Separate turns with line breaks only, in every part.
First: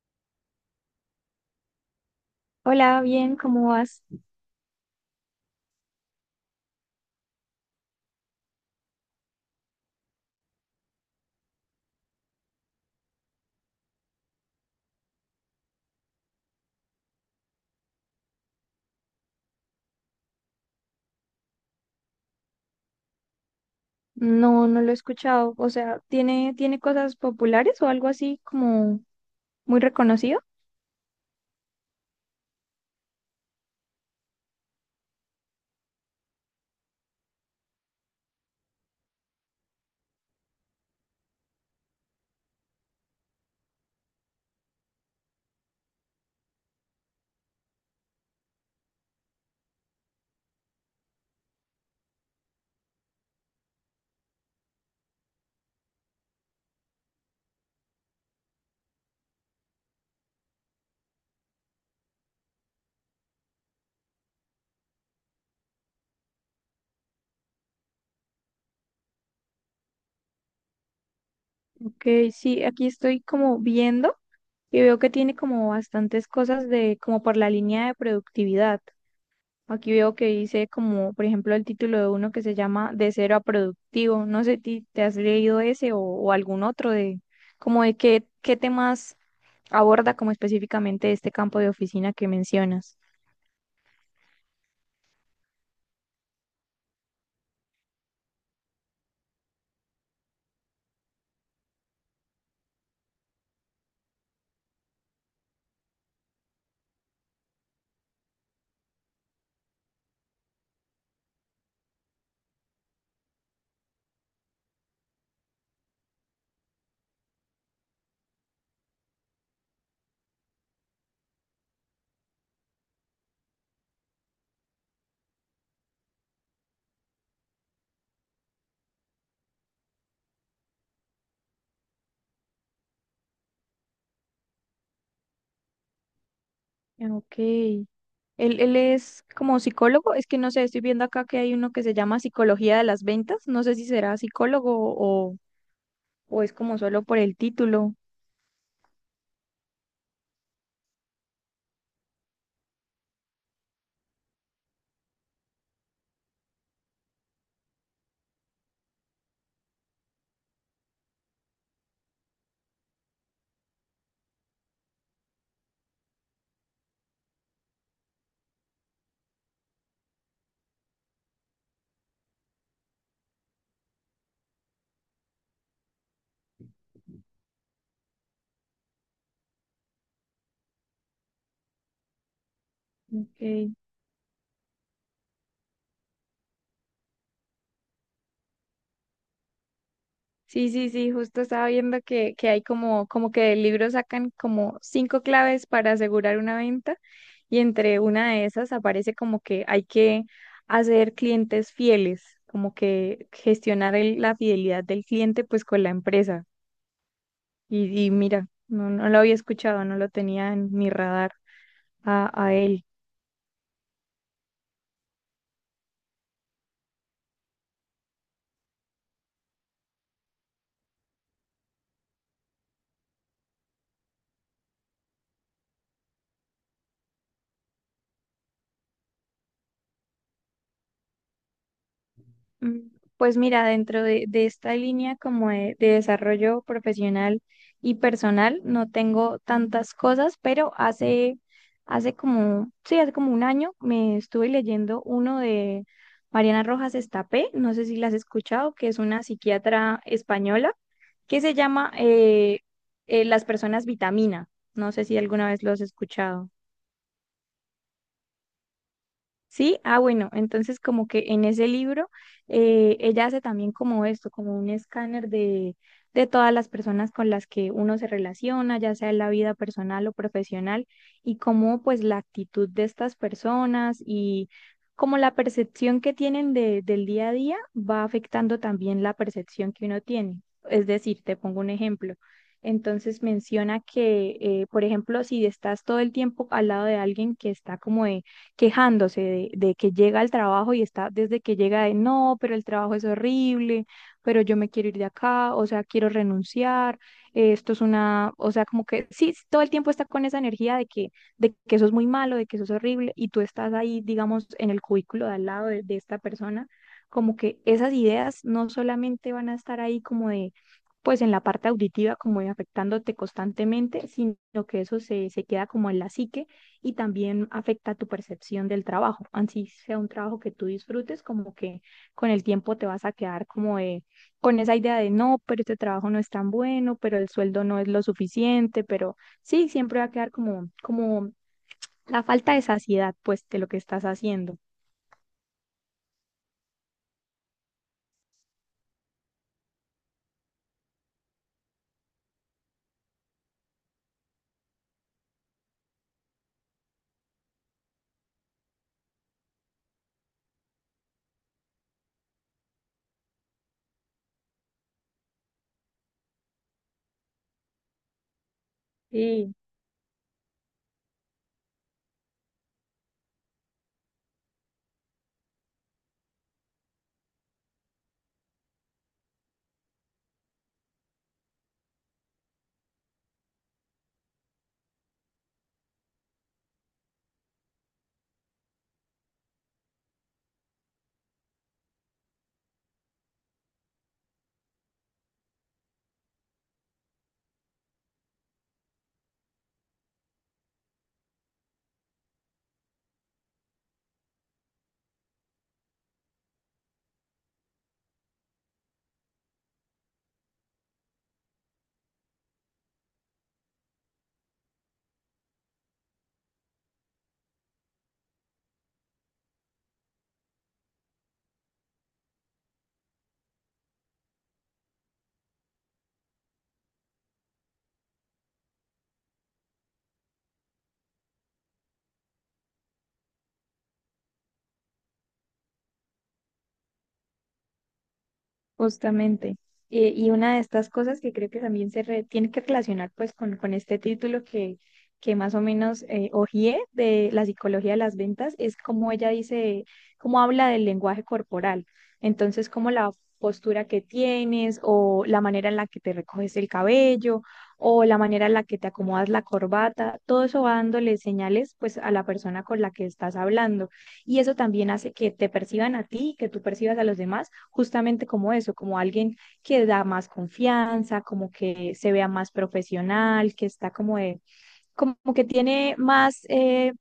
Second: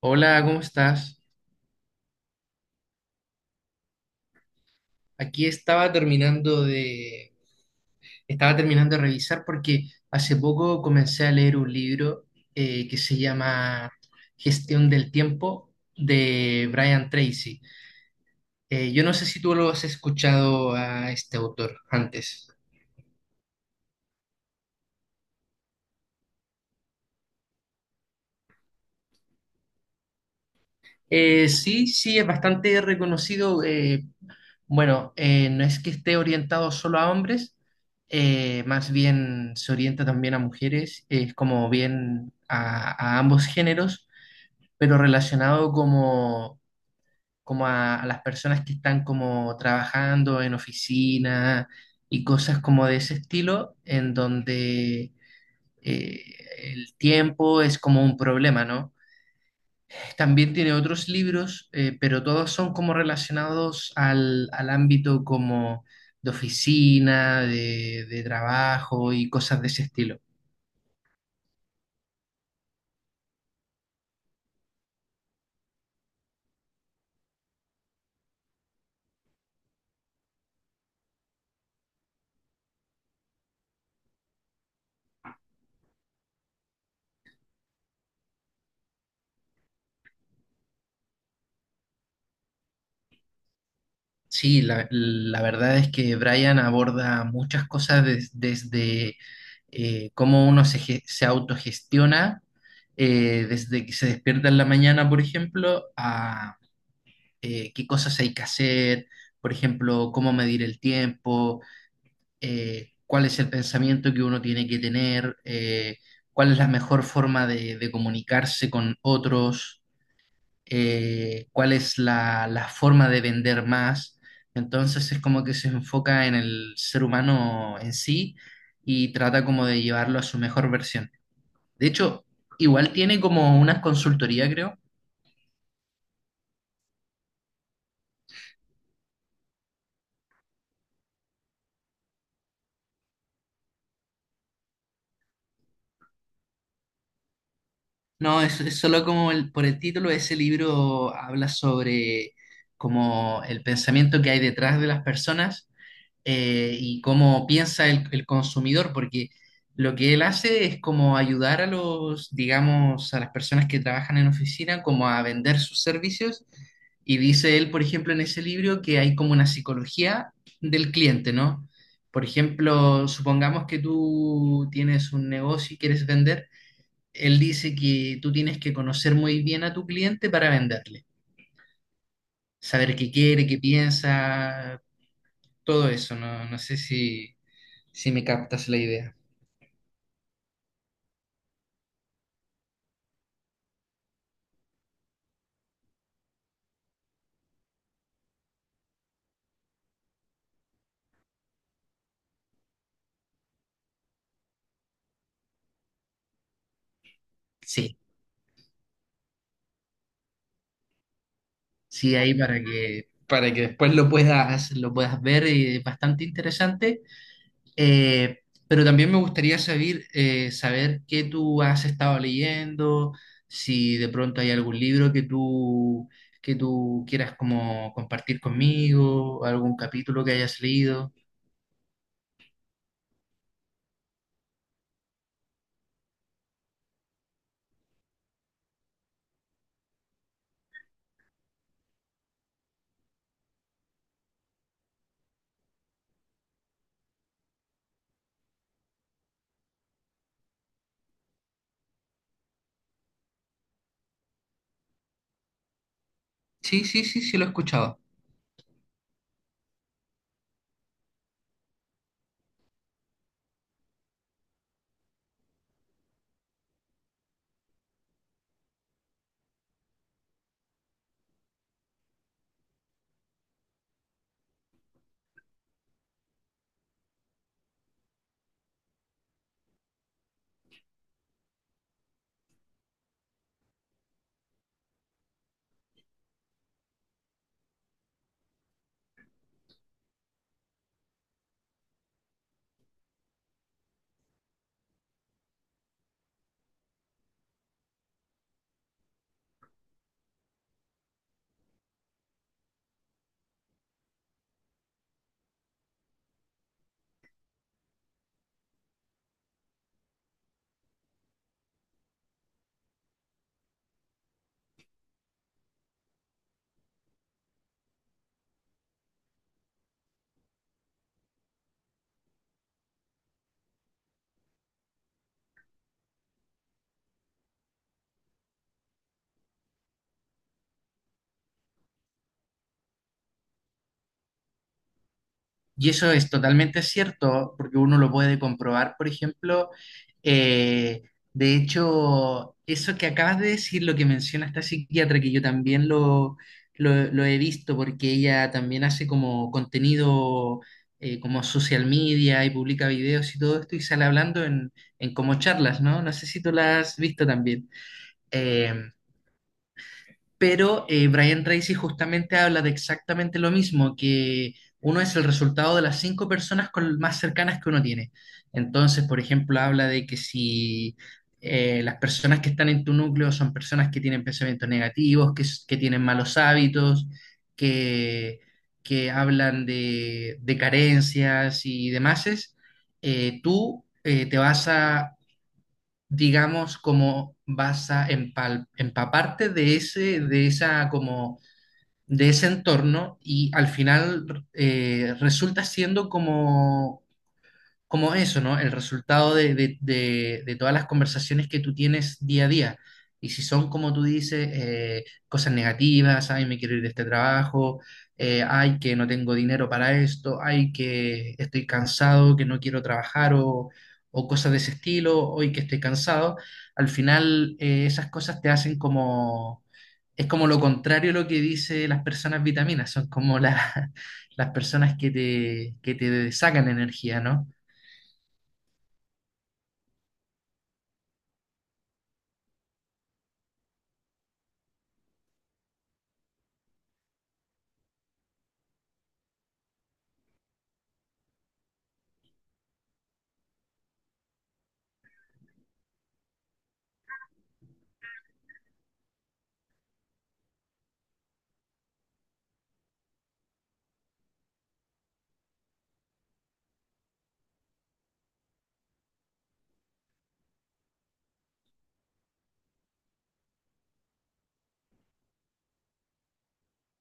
Hola, ¿cómo estás?
Hola, bien, ¿cómo vas?
Aquí estaba terminando de revisar porque hace poco comencé a leer un libro que se llama Gestión del Tiempo de Brian Tracy. Yo no sé si tú lo has escuchado a este autor antes.
No, no lo he escuchado. O sea, ¿tiene cosas populares o algo así como muy reconocido?
Sí, sí, es bastante reconocido. Bueno, no es que esté orientado solo a hombres, más bien se orienta también a mujeres, es como bien a ambos géneros, pero relacionado como, como a las personas que están como trabajando en oficina y cosas como de ese estilo, en donde eh, el tiempo es como un problema, ¿no? También tiene otros libros, pero todos son como relacionados al, al ámbito como de oficina, de trabajo y cosas de ese estilo.
Que sí, aquí estoy como viendo y veo que tiene como bastantes cosas de, como por la línea de productividad. Aquí veo que dice como, por ejemplo, el título de uno que se llama De cero a productivo. No sé, ¿te has leído ese o algún otro de, como de qué, qué temas aborda como específicamente este campo de oficina que mencionas?
Sí, la verdad es que Brian aborda muchas cosas desde cómo uno se, se autogestiona, desde que se despierta en la mañana, por ejemplo, a qué cosas hay que hacer, por ejemplo, cómo medir el tiempo cuál es el pensamiento que uno tiene que tener, cuál es la mejor forma de comunicarse con otros, cuál es la, la forma de vender más. Entonces es como que se enfoca en el ser humano en sí y trata como de llevarlo a su mejor versión. De hecho, igual tiene como una consultoría, creo.
Ah, ok. Él es como psicólogo, es que no sé, estoy viendo acá que hay uno que se llama Psicología de las Ventas, no sé si será psicólogo o es como solo por el título.
No, es solo como por el título, ese libro habla sobre como el pensamiento que hay detrás de las personas y cómo piensa el consumidor, porque lo que él hace es como ayudar a los, digamos, a las personas que trabajan en oficina, como a vender sus servicios. Y dice él, por ejemplo, en ese libro que hay como una psicología del cliente, ¿no? Por ejemplo, supongamos que tú tienes un negocio y quieres vender. Él dice que tú tienes que conocer muy bien a tu cliente para venderle, saber qué quiere, qué
Ok.
piensa, todo eso, no, no sé si, si me captas la idea.
Sí, sí, sí, justo estaba viendo que hay como, como que del libro sacan como cinco claves para asegurar una venta y entre una de esas aparece como que hay que hacer clientes fieles, como que gestionar la fidelidad del cliente pues con la empresa.
Sí,
Y mira, no, no lo había escuchado, no lo tenía en mi radar
sí, ahí
a él.
para que después lo puedas ver y es bastante interesante. Eh, pero también me gustaría saber, saber qué tú has estado leyendo, si de pronto hay algún libro que tú quieras como compartir conmigo, algún capítulo que hayas leído.
Mm, pues mira, dentro de esta línea como de desarrollo profesional y personal, no tengo tantas cosas, pero hace, hace como, sí, hace como un año me estuve leyendo uno de Mariana Rojas Estapé, no sé si la has escuchado, que es una psiquiatra española, que se llama Las personas vitamina. No sé si alguna vez lo has escuchado.
Sí, sí, sí, sí, lo he escuchado.
Sí, ah, bueno, entonces como que en ese libro ella hace también como esto, como un escáner de todas las personas con las que uno se relaciona, ya sea en la vida personal o profesional, y cómo pues la actitud de estas personas y como la percepción que tienen de, del día a día va afectando también la percepción que uno tiene. Es decir, te pongo un ejemplo. Entonces menciona que, por ejemplo, si estás todo el tiempo al lado de alguien que está como quejándose de que llega al trabajo y está desde que llega de no, pero el trabajo es horrible, pero yo me quiero ir de acá, o sea, quiero renunciar, esto es una, o sea, como que sí, todo el tiempo está con esa energía de que eso es muy malo, de que eso es horrible, y tú estás ahí, digamos, en el cubículo de al lado de esta persona, como que esas ideas no solamente van a estar ahí como de pues en la parte auditiva como de afectándote constantemente, sino que eso se, se queda como en la psique y también afecta tu percepción del trabajo. Así sea un trabajo que tú disfrutes, como que con el tiempo te vas a quedar como de, con esa idea de no, pero este trabajo no es tan bueno, pero el sueldo no es lo suficiente, pero sí, siempre va a quedar como, como la falta de saciedad, pues, de lo que estás haciendo.
Y eso es totalmente cierto, porque uno lo puede comprobar, por ejemplo, eh, de hecho, eso que acabas de decir, lo que menciona esta psiquiatra, que yo también lo, lo he visto, porque ella también hace como contenido como social media y publica videos y todo esto, y sale hablando en como charlas, ¿no? No sé si tú la has visto también. Eh,
Sí,
pero Brian Tracy justamente habla de exactamente lo mismo, que uno es el resultado de las cinco personas más cercanas que uno tiene. Entonces, por ejemplo, habla de que si las personas que están en tu núcleo son personas que tienen pensamientos negativos, que, que tienen malos hábitos, que, que hablan de carencias y demás, tú te vas a digamos, como vas a empaparte de ese, de esa, como, de ese entorno y al final resulta siendo como como eso, ¿no? El resultado de, de todas las conversaciones que tú tienes día a día. Y si son, como tú dices, cosas negativas, ay, me quiero ir de este trabajo, ay, que no tengo dinero para esto, ay, que estoy cansado, que no quiero trabajar o cosas de ese estilo, hoy que estoy cansado, al final esas cosas te hacen como... Es como lo contrario a lo que dice las personas vitaminas, son como las personas que te sacan energía, ¿no?
justamente. Y una de estas cosas que creo que también tiene que relacionar pues con este título que más o menos hojeé de la psicología de las ventas es como ella dice, cómo habla del lenguaje corporal. Entonces, como la postura que tienes o la manera en la que te recoges el cabello o la manera en la que te acomodas la corbata, todo eso va dándole señales pues a la persona con la que estás hablando. Y eso también hace que te perciban a ti, que tú percibas a los demás justamente como eso, como alguien que da más confianza, como que se vea más profesional, que está como de, como que tiene más,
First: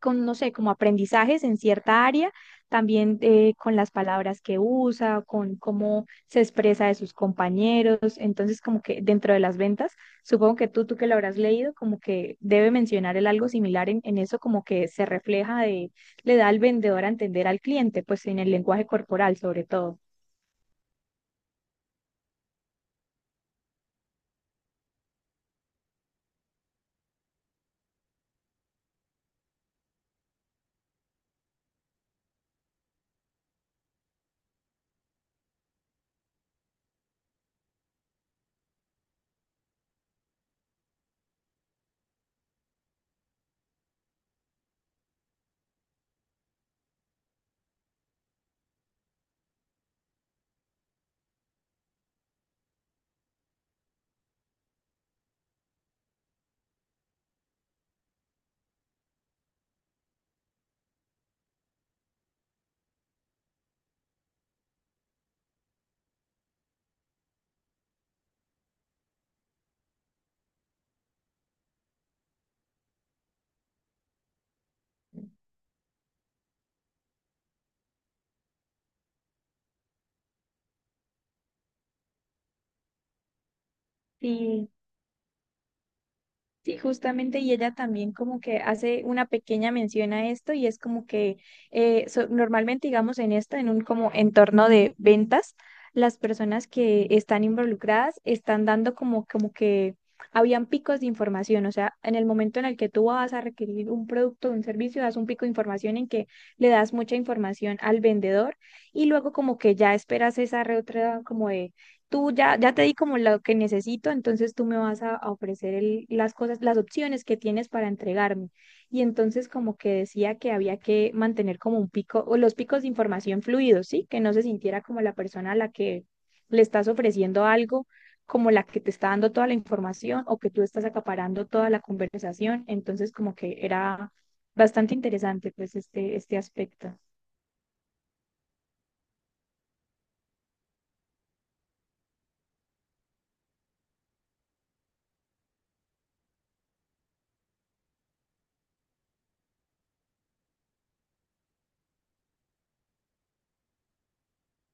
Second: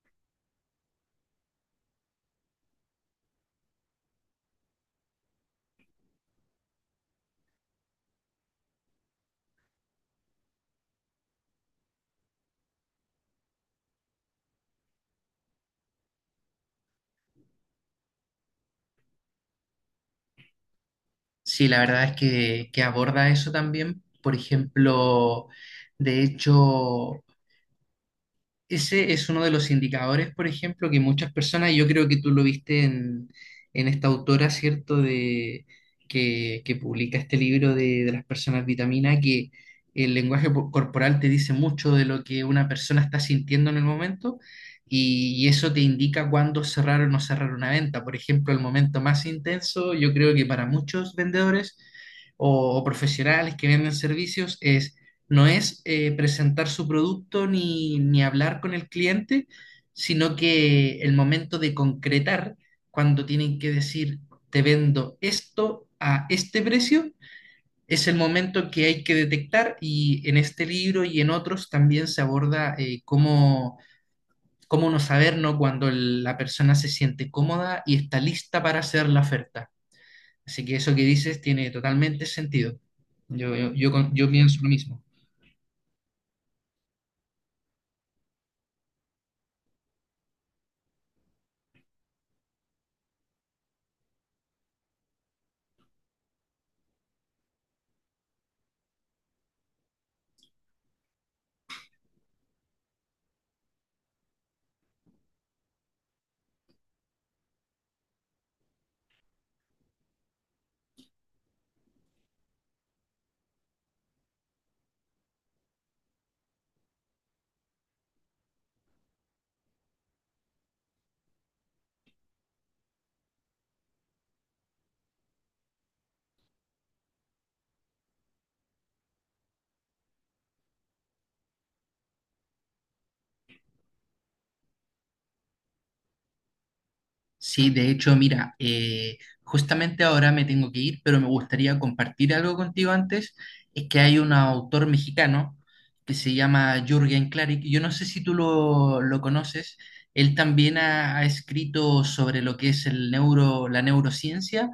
con, no sé, como aprendizajes en cierta área, también con las palabras que usa, con cómo se expresa de sus compañeros. Entonces, como que dentro de las ventas, supongo que tú que lo habrás leído, como que debe mencionar el algo similar en eso, como que se refleja de, le da al vendedor a entender al cliente, pues en el lenguaje corporal sobre todo.
Sí, la verdad es que aborda eso también. Por ejemplo, de hecho, ese es uno de los indicadores, por ejemplo, que muchas personas, yo creo que tú lo viste en esta autora, ¿cierto?, de, que publica este libro de las personas vitamina, que el lenguaje corporal te dice mucho de lo que una persona está sintiendo en el momento y eso te indica cuándo cerrar o no cerrar una venta. Por ejemplo, el momento más intenso, yo creo que para muchos vendedores o profesionales que venden servicios es no es presentar su producto ni, ni hablar con el cliente, sino que el momento de concretar, cuando tienen que decir, te vendo esto a este precio, es el momento que hay que detectar y en este libro y en otros también se aborda cómo, cómo no saber, ¿no? cuando la persona se siente cómoda y está lista para hacer la oferta. Así que eso que dices tiene totalmente sentido. Yo yo pienso
Sí,
lo mismo.
sí, justamente, y ella también como que hace una pequeña mención a esto y es como que normalmente, digamos, en esto, en un como entorno de ventas, las personas que están involucradas están dando como, como que habían picos de información, o sea, en el momento en el que tú vas a requerir un producto o un servicio, das un pico de información en que le das mucha información al vendedor y luego como que ya esperas esa reotra como tú ya, ya te di como lo que necesito, entonces tú me vas a ofrecer las cosas, las opciones que tienes para entregarme. Y entonces como que decía que había que mantener como un pico o los picos de información fluidos, ¿sí? Que no se sintiera como la persona a la que le estás ofreciendo algo, como la que te está dando toda la información o que tú estás acaparando toda la conversación. Entonces como que era bastante interesante pues este aspecto.
Sí, de hecho, mira, justamente ahora me tengo que ir, pero me gustaría compartir algo contigo antes. Es que hay un autor mexicano que se llama Jürgen Klarik. Yo no sé si tú lo conoces. Él también ha, ha escrito sobre lo que es el neuro, la neurociencia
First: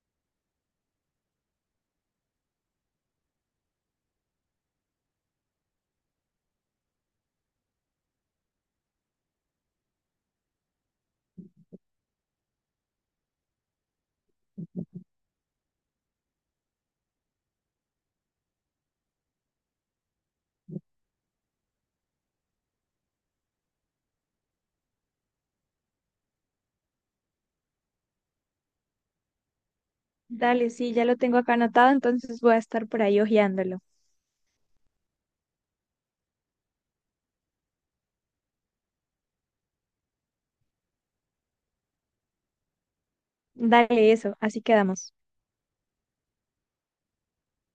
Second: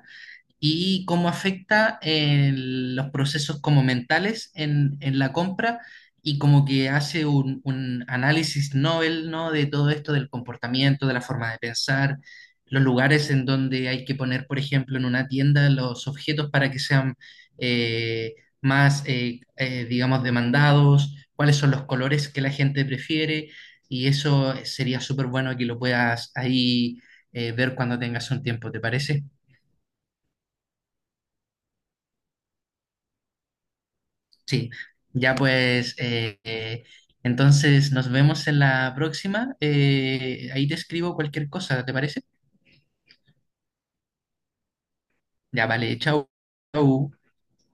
y cómo afecta en los procesos como mentales en la compra y como que hace un análisis novel, ¿no? De todo esto del comportamiento, de la forma de pensar, los lugares en donde hay que poner, por ejemplo, en una tienda los objetos para que sean eh, más, digamos, demandados, cuáles son los colores que la gente prefiere y eso sería súper bueno que lo puedas ahí ver cuando tengas un tiempo, ¿te parece?
Dale, sí, ya lo tengo acá anotado, entonces voy a estar por ahí hojeándolo.
Sí, ya pues, entonces nos vemos en la próxima. Ahí te escribo cualquier cosa, ¿te parece?
Dale eso, así quedamos.
Ya vale, chao. Chao.